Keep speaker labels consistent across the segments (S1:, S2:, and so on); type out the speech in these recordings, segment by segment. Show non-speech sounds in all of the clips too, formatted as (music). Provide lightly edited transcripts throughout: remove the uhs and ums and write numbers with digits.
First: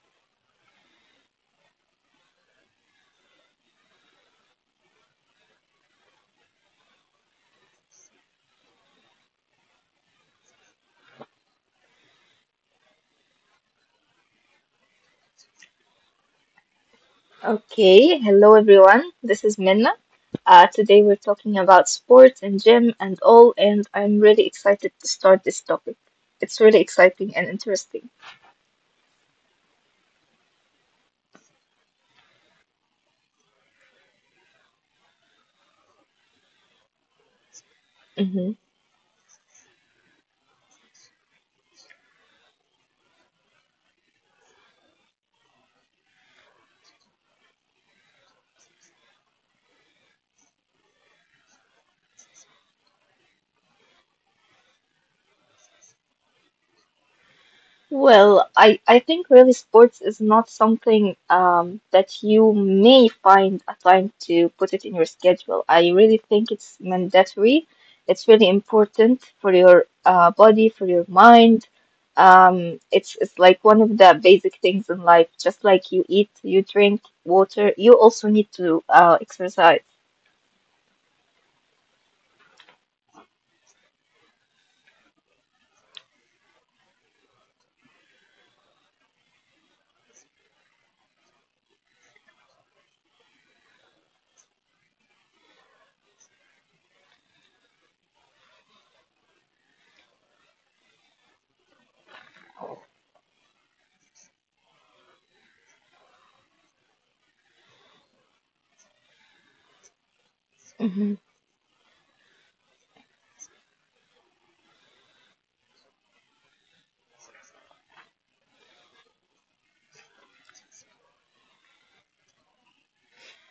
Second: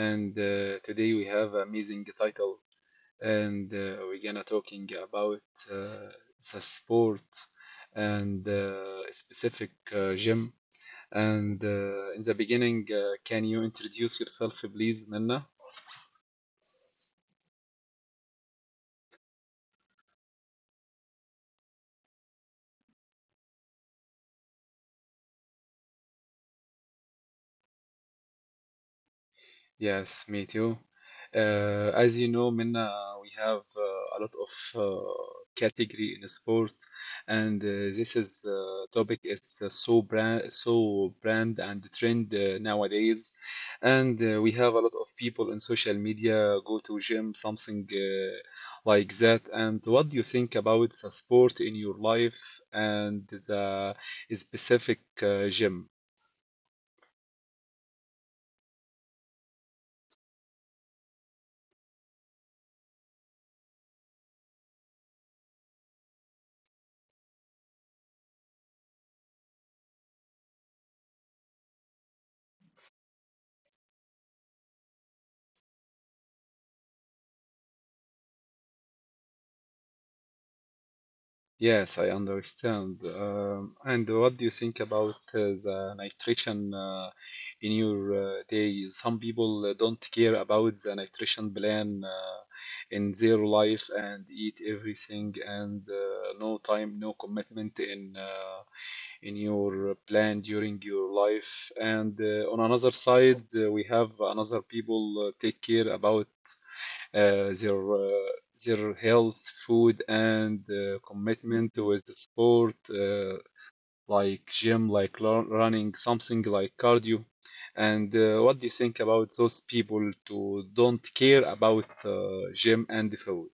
S1: and today we have amazing title, and we're gonna talking about uh, the sport and specific gym. And in the beginning, can you introduce yourself, please, Nana?
S2: Okay, hello everyone. This is Minna. Today we're talking about sports and gym and all, and I'm really excited to start this topic. It's really exciting and interesting.
S1: Yes, me too. As you know, Minna, we have a lot of category in sport, and this is
S2: Mm-hmm.
S1: topic is so brand and trend nowadays, and we have a lot of people in social media go to gym something like that. And what do you think about the sport in your life and the specific gym?
S2: Well, I think really sports is not something that you may find a time to put it in your schedule. I really think it's mandatory. It's really important for your body, for your mind. It's like one of the basic things in life. Just like you eat, you drink water, you also need to exercise.
S1: Yes, I understand. And what do you think about the nutrition in your day? Some people don't care about the nutrition plan in their life and eat everything and no time, no commitment in your plan during your life. And on another side, we have another people take care about uh, their uh, their health, food, and commitment with the sport, like gym, like running, something like cardio. And what do you think about those people to don't care about gym and food?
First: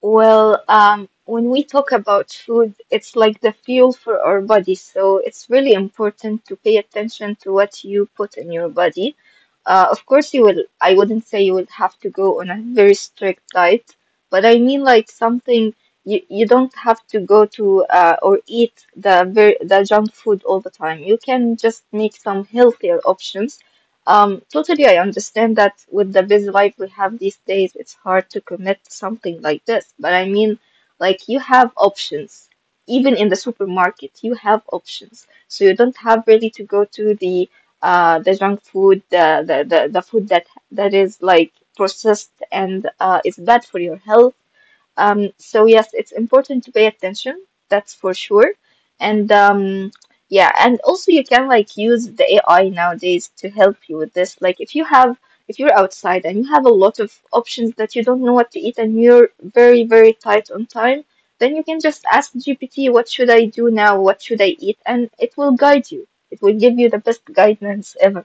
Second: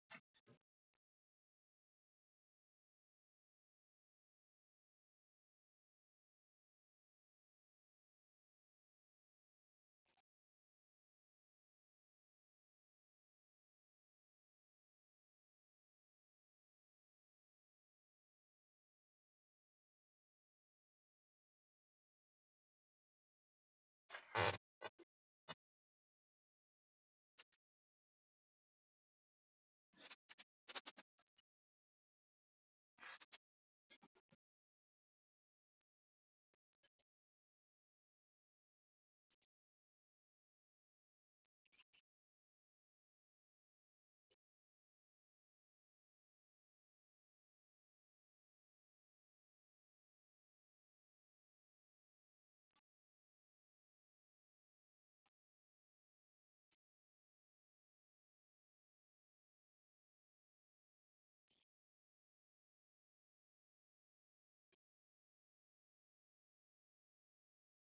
S2: Well, when we talk about food, it's like the fuel for our body. So it's really important to pay attention to what you put in your body. Of course, you will, I wouldn't say you will have to go on a very strict diet, but I mean like something you don't have to go to or eat the junk food all the time. You can just make some healthier options. Totally, I understand that with the busy life we have these days, it's hard to commit to something like this. But I mean, like, you have options. Even in the supermarket, you have options. So you don't have really to go to the junk food, the food that is like processed and is bad for your health. So yes, it's important to pay attention, that's for sure. And um, yeah, and also you can like use the AI nowadays to help you with this. Like, if you're outside and you have a lot of options that you don't know what to eat and you're very, very tight on time, then you can just ask GPT, what should I do now? What should I eat? And it will guide you. It will give you the best guidance ever.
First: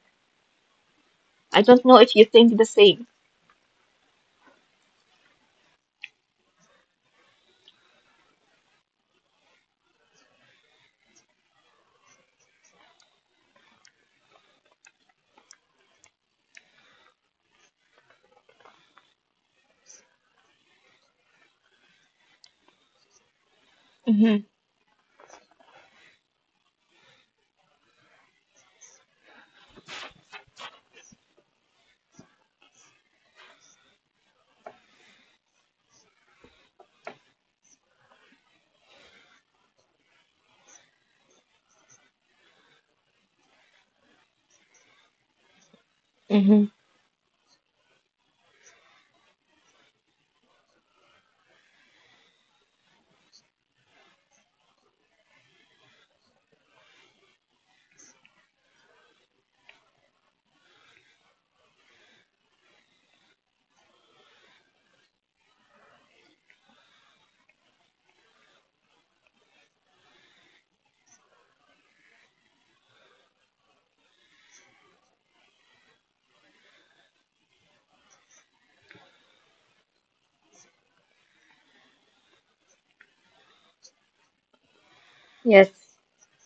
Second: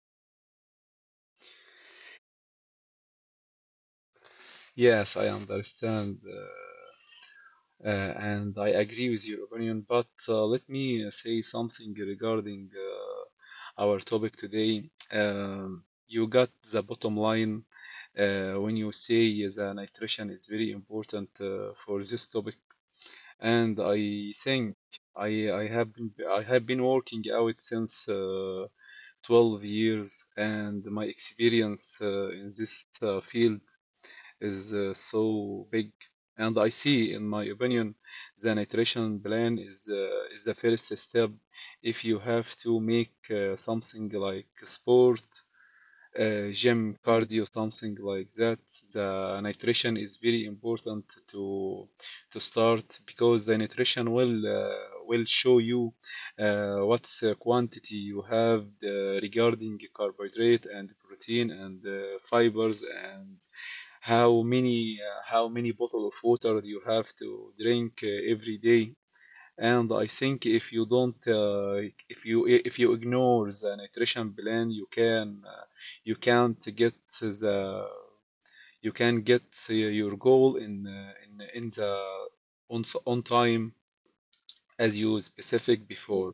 S2: I don't know if you think the same.
S1: Yes, I understand, and I agree with your opinion. But let me say something regarding our topic today. You got the bottom line when you say the nutrition is very important for this topic. And I
S2: Mm-hmm.
S1: think I have been working out since 12 years, and my experience in this field is so big. And I see, in my opinion, the nutrition plan is the first step if you have to make something like sport,
S2: Mm-hmm.
S1: gym, cardio, something like that. The nutrition is very important to to start because the nutrition will show you what's quantity you have regarding carbohydrate and protein and fibers and how many how many bottle of water you have to drink every day. And I think if you ignore the nutrition plan, you can't get the you can get your goal in the on time as you
S2: Yes,
S1: specific before.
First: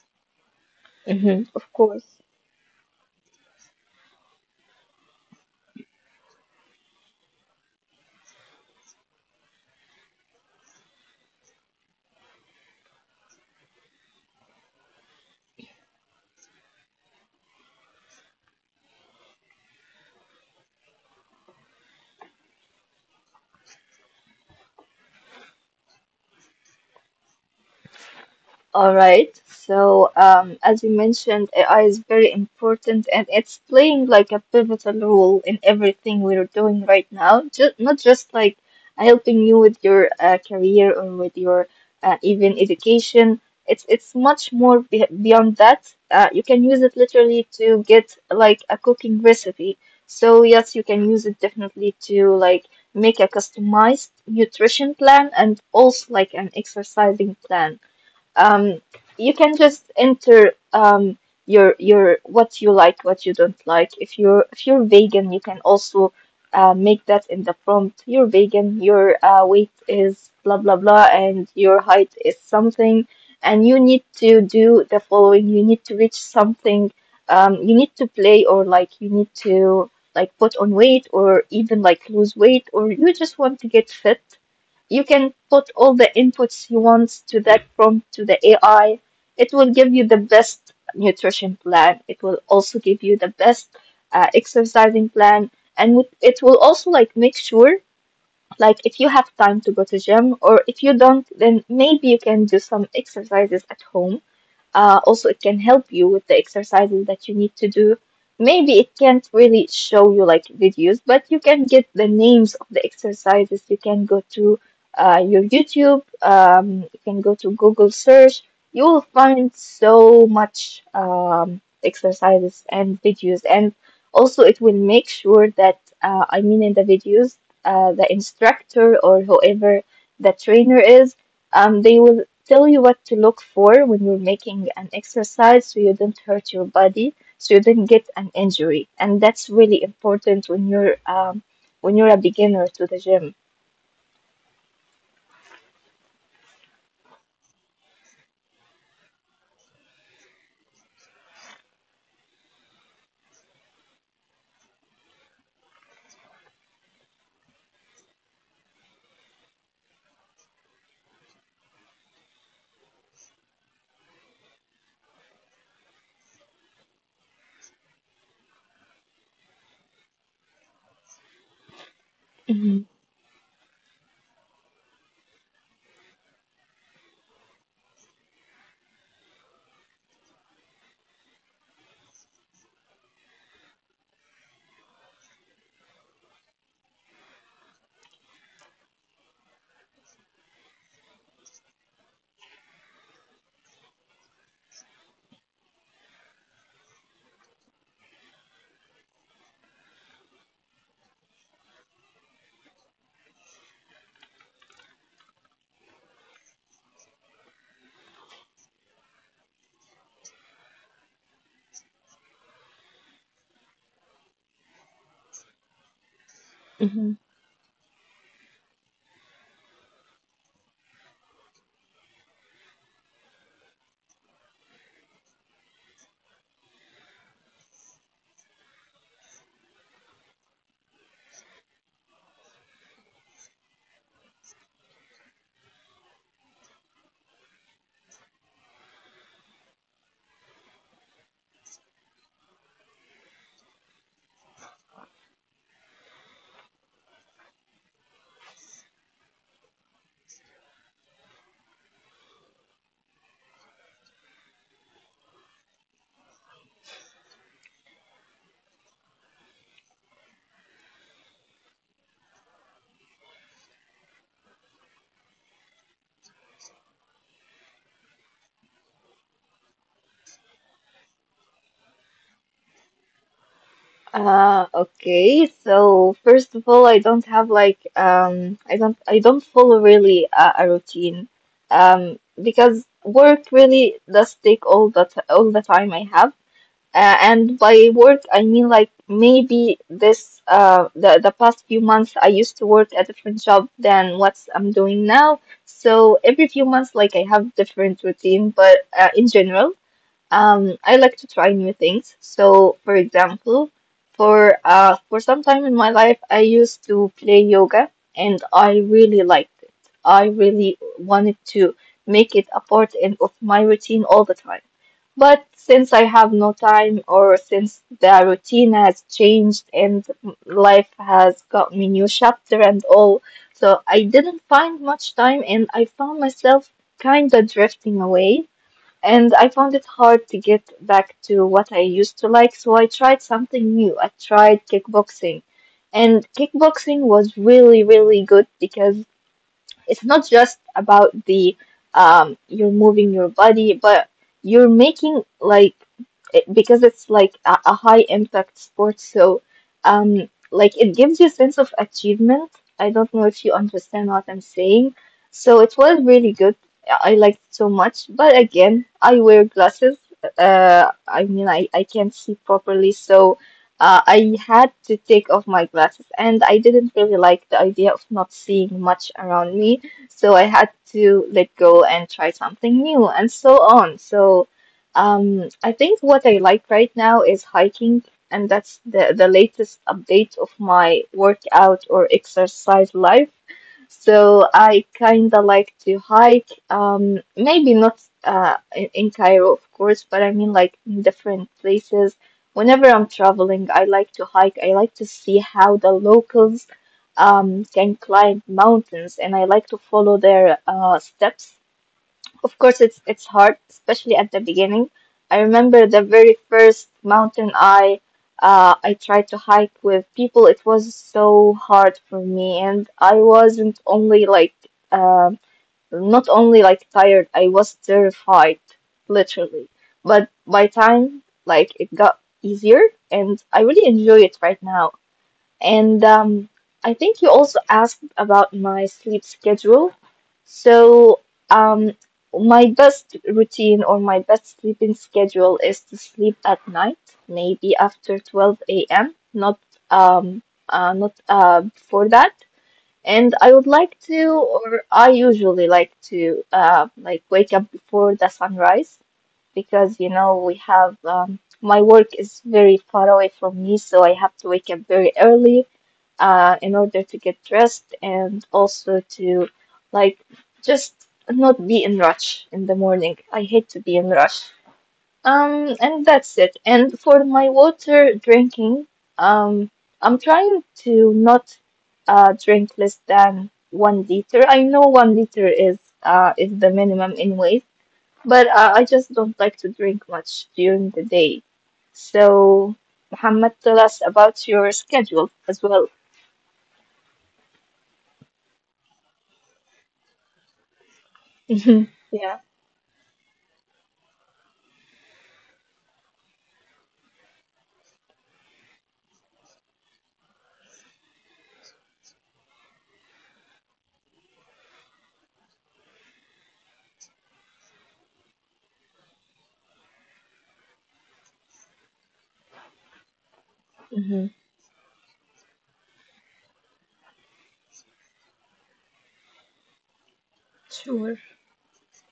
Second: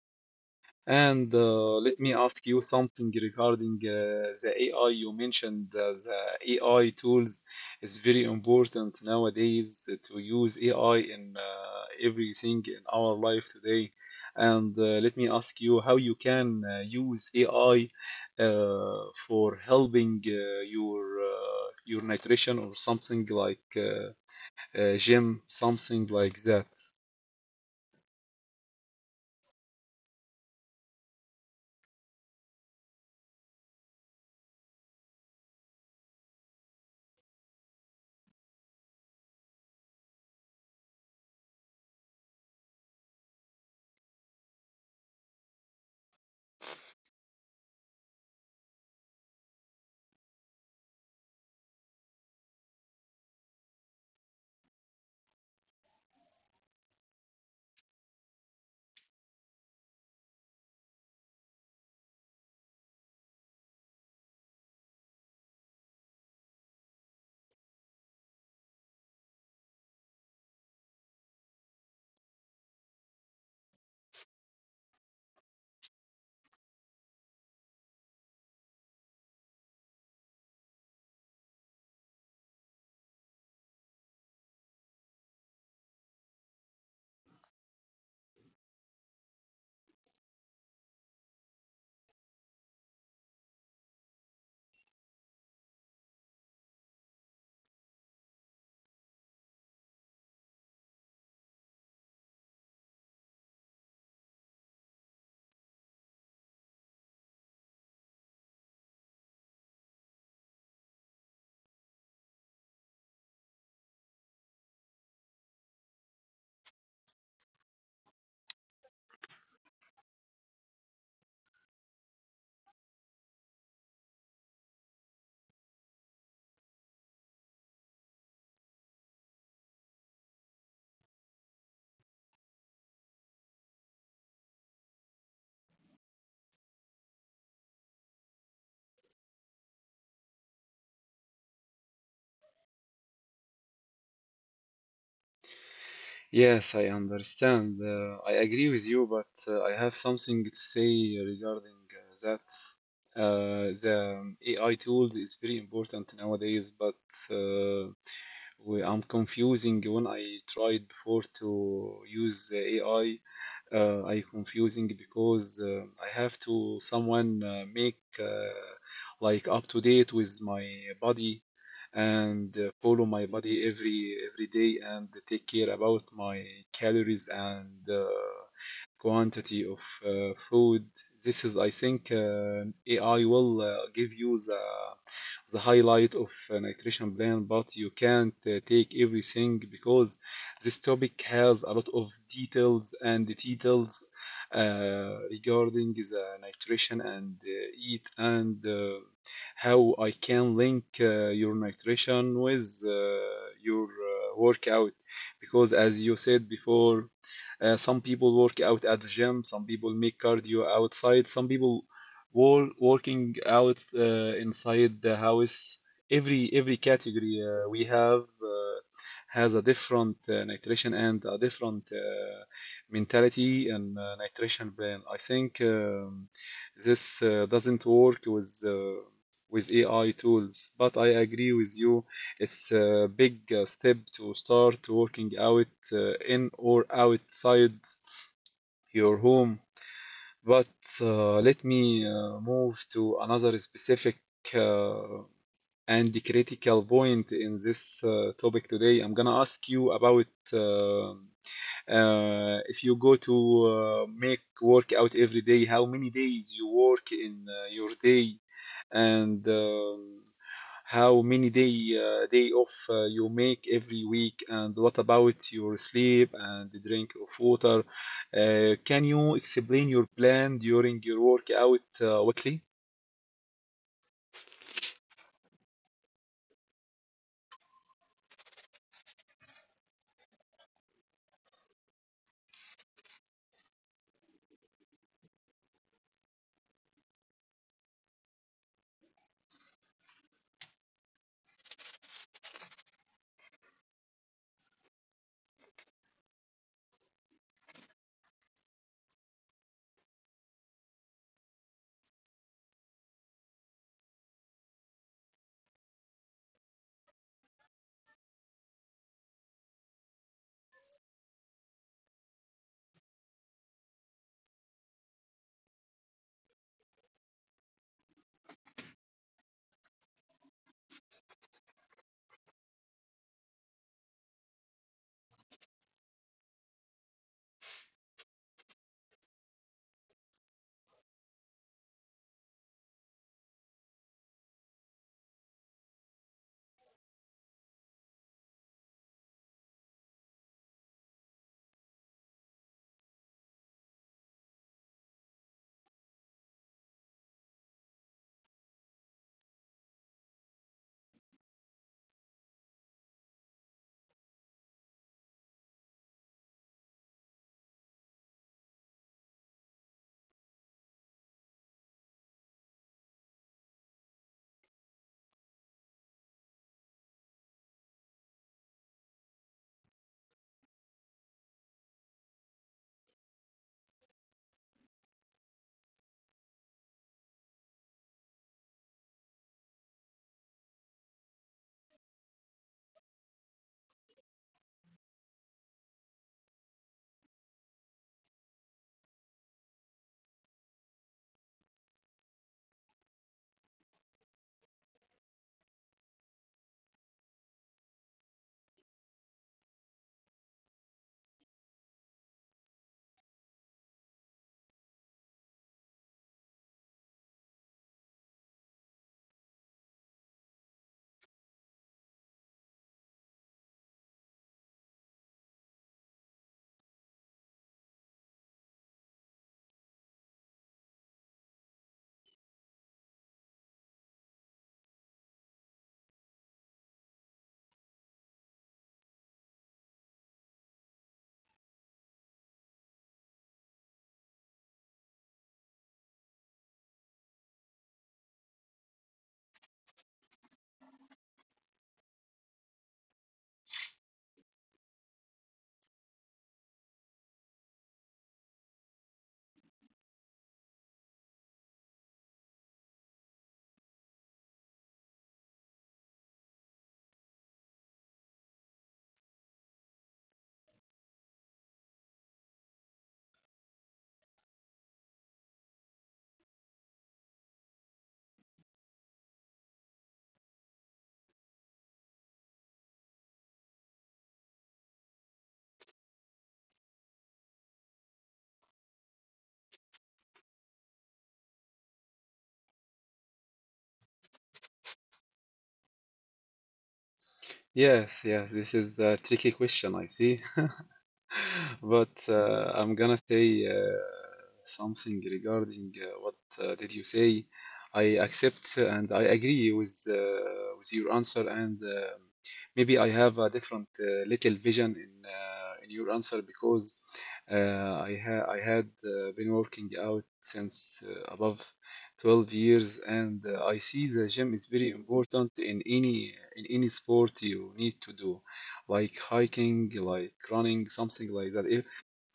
S1: And
S2: hmm of
S1: let
S2: course.
S1: me ask you something regarding the AI. You mentioned the AI tools is very important nowadays to use AI in everything in our life today. And let me ask you how you can use AI for helping your nutrition or something like gym, something like that.
S2: All right. So, as you mentioned, AI is very important and it's playing like a pivotal role in everything we're doing right now. Just not just like helping you with your career or with your even education. It's much more be beyond that. You can use it literally to get like a cooking recipe. So yes, you can use it definitely to like make a customized nutrition plan and also like an exercising plan. um you can just enter your what you like, what you don't like. If you're vegan, you can also make that in the prompt: you're vegan, your weight is blah blah blah and your height is something, and you need to do the following, you need to reach something. You need to play, or like you need to like put on weight or even like lose weight, or you just want to get fit. You can put all the inputs you want to that prompt to the AI. It will give you the best nutrition plan. It will also give you the best exercising plan, and it will also like make sure, like if you have time to go to gym or if you don't, then maybe you can do some exercises at home. Also, it can help you with the exercises that you need to do. Maybe it can't really show you like videos, but you can get the names of the exercises. You can go to your YouTube, you can go to Google search. You will find so much exercises and videos. And also, it will make sure that, I mean, in the videos, the instructor or whoever the trainer is, they will tell you what to look for when you're making an exercise, so you don't hurt your body, so you don't get an injury. And that's really important when you're a beginner to the gym.
S1: Yes, I understand. I agree with you, but I have something to say regarding that. The AI tools is very important nowadays, but uh, I'm confusing when I tried before to use the AI. I confusing because I have to someone make like up to date with my body and
S2: Hmm
S1: follow my body every day and take care about my calories and quantity of food. This is, I think, AI will give you the highlight of a nutrition plan, but you can't take everything because this topic has a lot of details and details uh, regarding the nutrition and eat and how I can link your nutrition with your workout because as you said before some people work out at the gym. Some people make cardio outside. Some people wall working out inside the house. Every
S2: hmm
S1: category we have has a different nutrition and a different mentality and nutrition plan. I think this doesn't work with AI tools, but I agree with you it's a big step to start working out in or outside your home. But let me move to another specific uh, and critical point in this topic today. I'm gonna ask you about uh, if you go to make workout every day, how many days you work in your day, and how many day off you make every week and what about your sleep and the drink of water, can you explain your plan during your workout weekly.
S2: Okay. So first of all, I don't have like, I don't follow really a routine, um, because work really does take all the time I have. And by work, I mean like maybe this, the past few months I used to work a different job than what I'm doing now. So every few months, like I have different routine, but in general, I like to try new things. So for example, for some time in my life, I used to play yoga, and I really liked it. I really wanted to make it a part in, of my routine all the time. But since I have no time, or since the routine has changed and life has got me new chapter and all, so I didn't find much time and I found myself kinda drifting away. And I found it hard to get back to what I used to like, so I tried something new. I tried kickboxing. And kickboxing was really, really good because it's not just about the you're moving your body, but you're making like it, because it's like a high impact sport, so like it gives you a sense of achievement. I don't know if you understand what I'm saying. So it was really good. I liked it so much, but again, I wear glasses. I mean, I can't see properly, so I had to take off my glasses, and I didn't really like the idea of not seeing much around me, so I had to let go and try something new, and so on. So, I think what I like right now is hiking, and that's the latest update of my workout or exercise life. So I kind of like to hike. Maybe not in Cairo, of course, but I mean like in different places. Whenever I'm traveling, I like to hike. I like to see how the locals can climb mountains, and I like to follow their steps. Of course, it's hard, especially at the beginning. I remember the very first mountain I tried to hike with people. It was so hard for me, and I wasn't only like uh, not only like tired. I was terrified, literally. But by time like it got easier, and I really enjoy it right now. And I think you also asked about my sleep schedule. So, um, my best routine or my best sleeping schedule is to sleep at night, maybe after 12 a.m., um, not before that. And I would like to, or I usually like to, like wake up before the sunrise because you know we have my work is very far away from me, so I have to wake up very early in order to get dressed and also to like just not be in rush in the morning. I hate to be in rush. And that's it. And for my water drinking, um, I'm trying to not drink less than 1 liter. I know 1 liter is the minimum anyway, but I just don't like to drink much during the day. So, Muhammad, tell us about your schedule as well.
S1: Yes, yes, this is a tricky question, I see. (laughs)
S2: Hmm
S1: But
S2: Yeah.
S1: I'm gonna say something regarding what did you say. I accept and I agree with with your answer, and maybe I have a different little vision in your answer because I had been working out since above 12 years, and I see the
S2: hmm
S1: gym is very important in any sport you need to do, like hiking, like running, something
S2: Sure.
S1: like that.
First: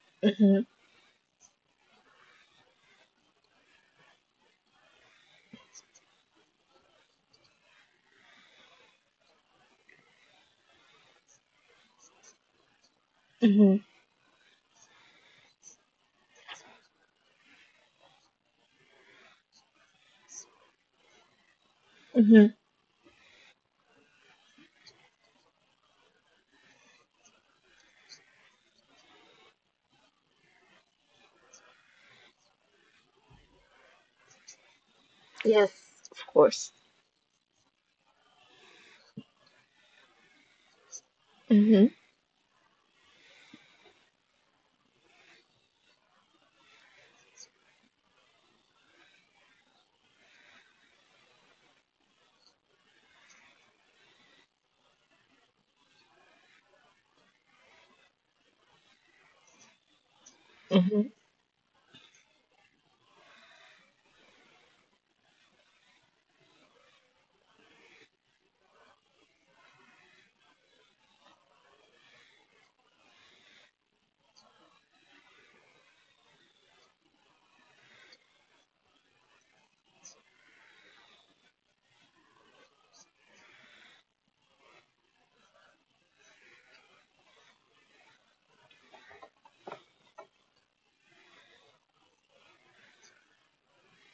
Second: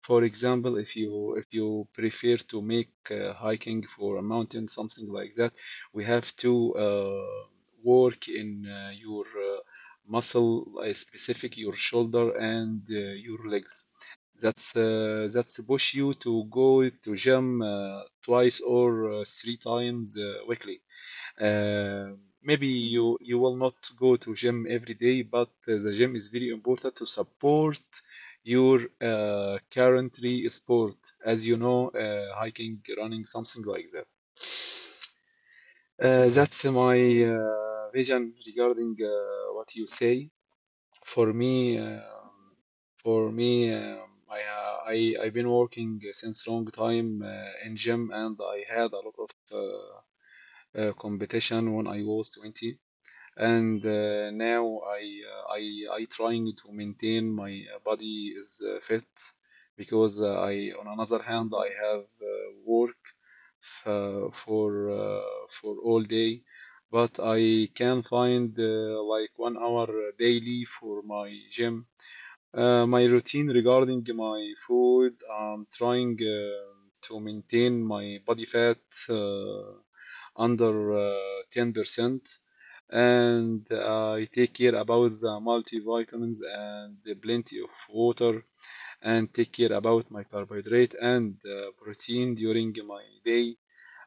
S1: For
S2: hmm
S1: example, if you prefer to make hiking for a mountain, something like that, we have to work in your muscle, specific your shoulder and your
S2: hmm
S1: legs. That's push you to go to gym twice or three times weekly. Uh,
S2: hmm
S1: maybe you will not go to gym every day, but the gym is very important to support your currently sport, as you know, hiking, running, something like that.
S2: Yes, of
S1: Uh,
S2: course.
S1: that's my vision regarding what you say. For me,
S2: Hmm
S1: um for me, um, I, ha- I I've been working since long time in gym, and I had a lot of uh, competition when I was 20. And now I trying to maintain my body is fit because I on
S2: hmm
S1: another hand I have work f- uh, for uh, for all day but I can find like 1 hour daily for my gym, my routine regarding my food. I'm trying to maintain my body fat uh, under 10%, and I take care about the multivitamins and the plenty of water, and take care about my carbohydrate and protein during my day.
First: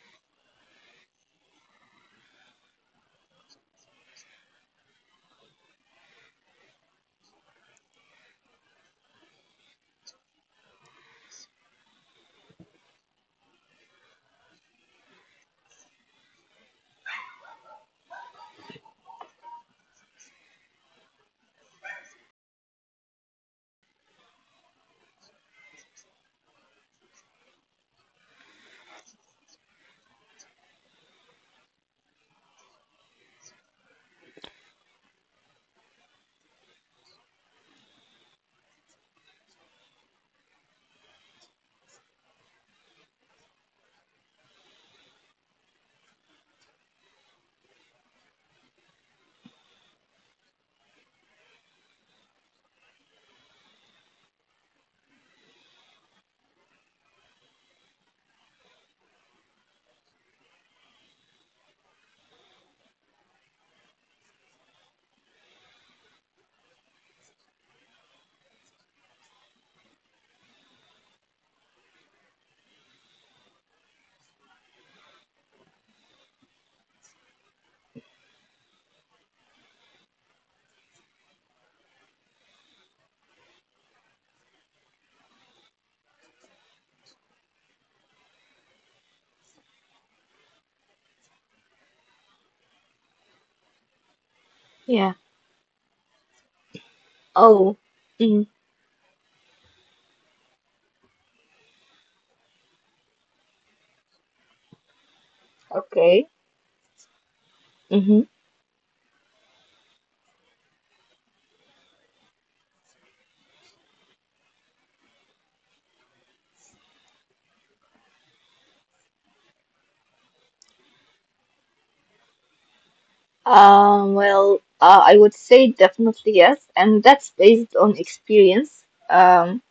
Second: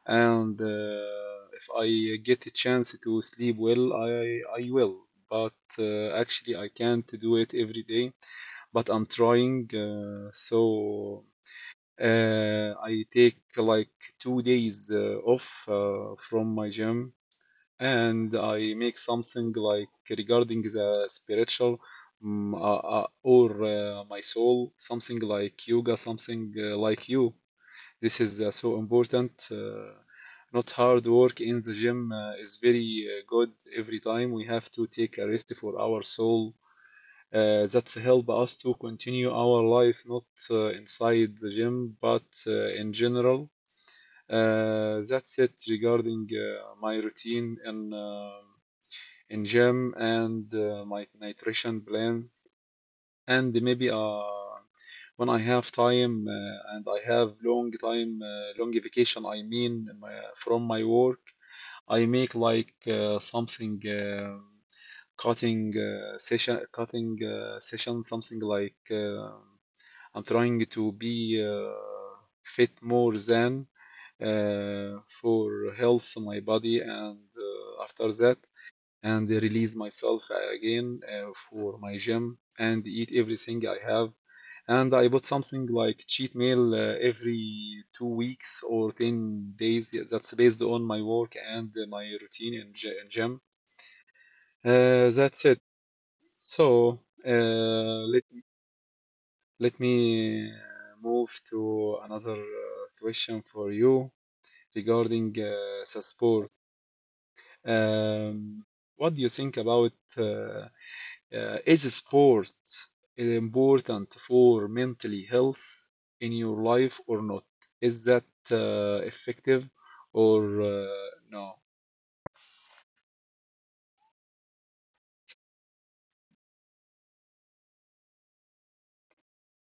S1: And if I get a chance to sleep well, I will. But actually, I can't do it every day but I'm trying. So I take like 2 days off from my gym and I make something like regarding the spiritual, or my soul, something like yoga, something like you. This is so important. Not hard work in the gym is very good every time. We have to take a rest for our soul that help us to continue our life, not inside the gym but in general. That's it regarding my routine in gym and my nutrition plan. And maybe when I have time and I have long vacation I mean, my, from my work I make like something. Cutting session, something like I'm trying to be uh, fit more than for health my body, and after that and release myself again for my gym and eat everything I have, and I bought something like cheat meal every 2 weeks or 10 days. Yeah, that's based on my work and my routine in gym. Uh,
S2: Yeah.
S1: that's it. So, uh,
S2: Oh.
S1: let
S2: mm
S1: let me move to another question for you regarding the
S2: Okay.
S1: sport.
S2: hmm
S1: Um, what do you think about uh, is sport important for mentally health in your life or not? Is that effective or no?
S2: I would say definitely yes, and that's based on experience. Um,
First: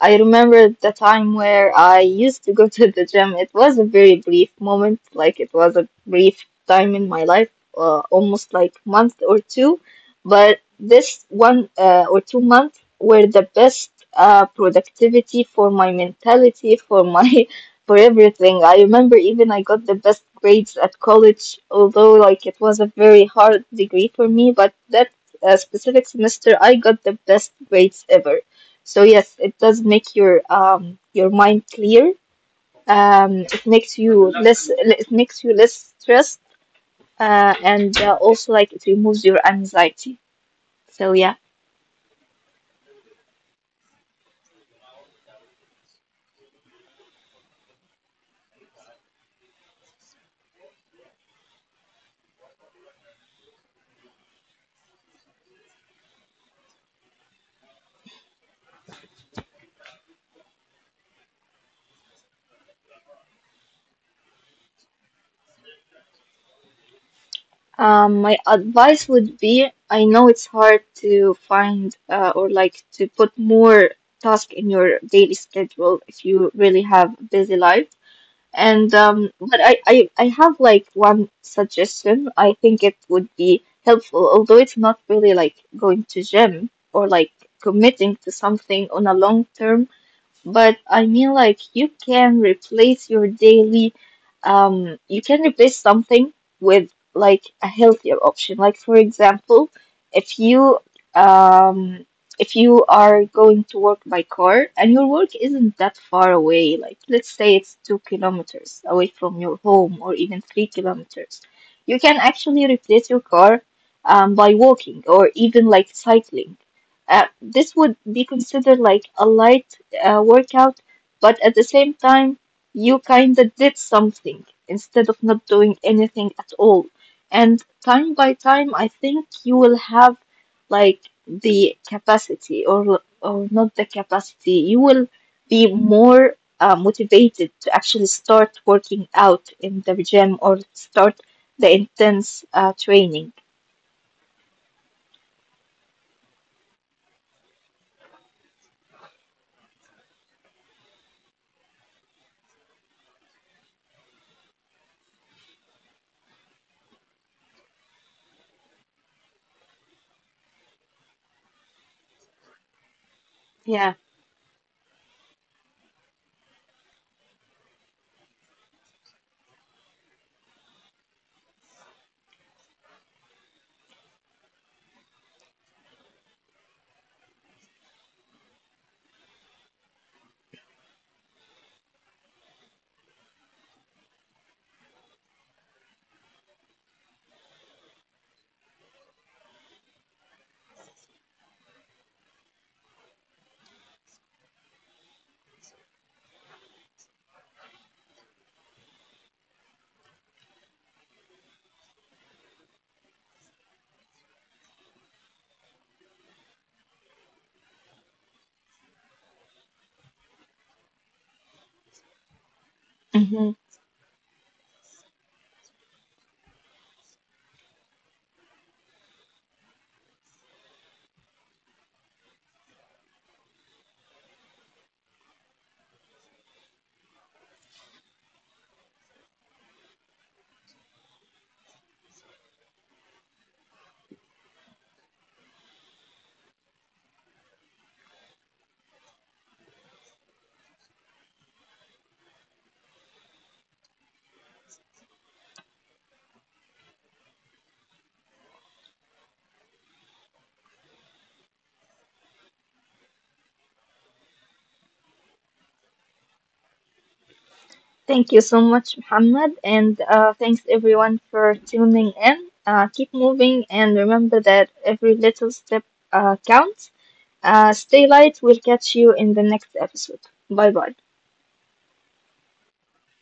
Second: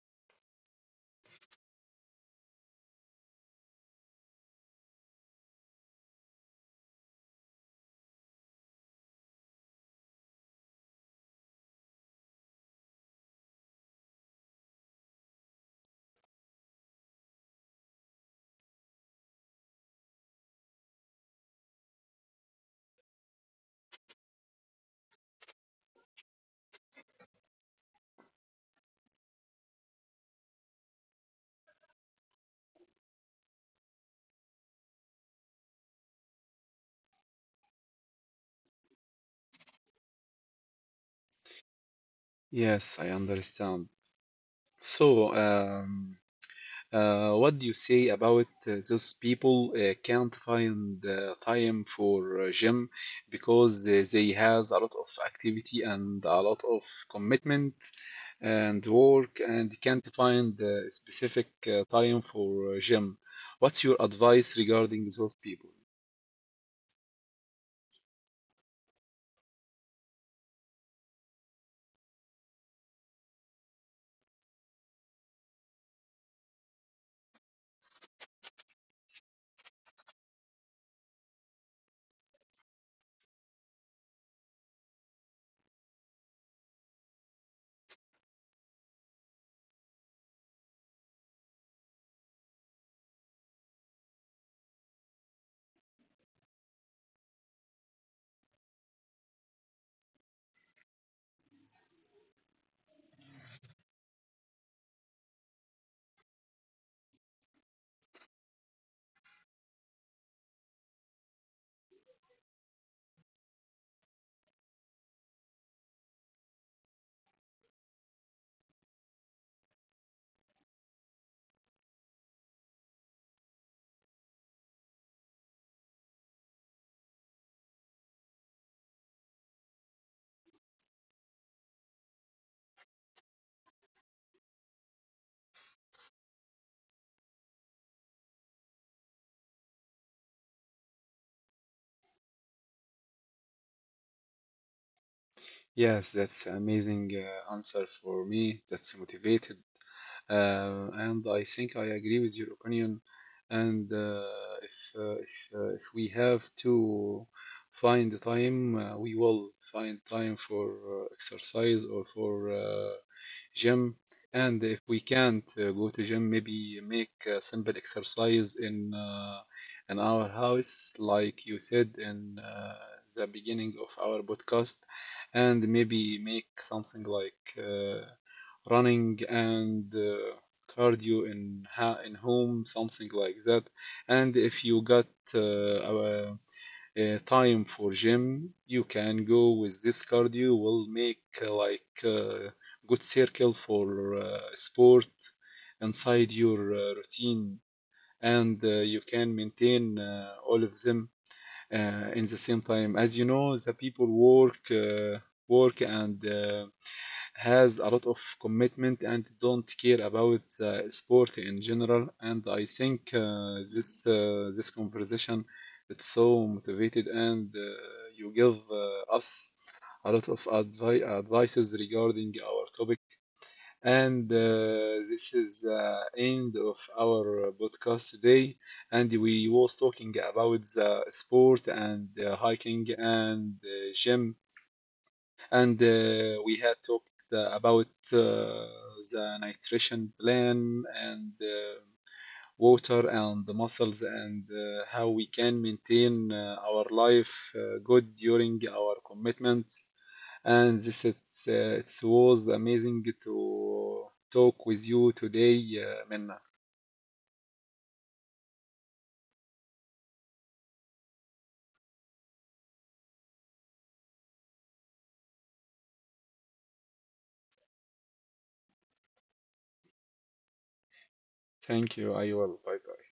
S2: I remember the time where I used to go (laughs) to the gym. It was a very brief moment, like it was a brief time in my life, almost like month or two. But this one or 2 months were the best productivity for my mentality, for my (laughs) for everything. I remember even I got the best grades at college, although like it was a very hard degree for me. But that specific semester, I got the best grades ever. So yes, it does make your mind clear. It makes you less stressed. And Also like it removes your anxiety. So yeah.
S1: Yes, I understand. So, what do you say about those people can't find time for gym because they has a lot of activity and a lot of commitment and work and can't find specific time for gym? What's your advice regarding those people?
S2: My advice would be, I know it's hard to find or like to put more task in your daily schedule if you really have a busy life. And but I have like one suggestion. I think it would be helpful, although it's not really like going to gym or like committing to something on a long term. But I mean, like, you can replace your daily, you can replace something with like a healthier option. Like, for example, if you, um, if you are going to work by car and your work isn't that far away, like, let's say it's 2 kilometers away from your home or even 3 kilometers, you can actually replace your car, by walking or even like cycling. This would be considered like a light workout, but at the same time, you kind of did something instead of not doing anything at all. And time by time, I think you will have like the capacity, or not the capacity, you will be more motivated to actually start working out in the gym or start the intense training.
S1: Yes, that's amazing answer for me. That's motivated. And I think I agree with your opinion. And if we have to find the time, we will find time for exercise or for
S2: Yeah.
S1: gym. And if we can't go to gym, maybe make a simple exercise in our house, like you said in the beginning of our podcast, and maybe make something like running and cardio in home, something like that. And if you got uh, uh, time for gym, you can go with this cardio. Will make like good circle for sport inside your routine, and you can maintain all of them in the same time. As you know, the people work and has a lot of commitment and don't care about the sport in general. And I think this conversation it's so motivated and you give us a lot of advices regarding our topic, and this is end of our podcast today. And we was talking about the sport and hiking and gym, and we had talked about uh, the nutrition plan and water and the muscles and how we can maintain our life good during our commitment, and it was amazing to talk with you today, Minna.
S2: Thank you so much, Muhammad, and thanks everyone for tuning in. Keep moving and remember that every little step counts. Stay light, we'll catch you in the next episode. Bye bye.
S1: Thank you. I will. Bye bye.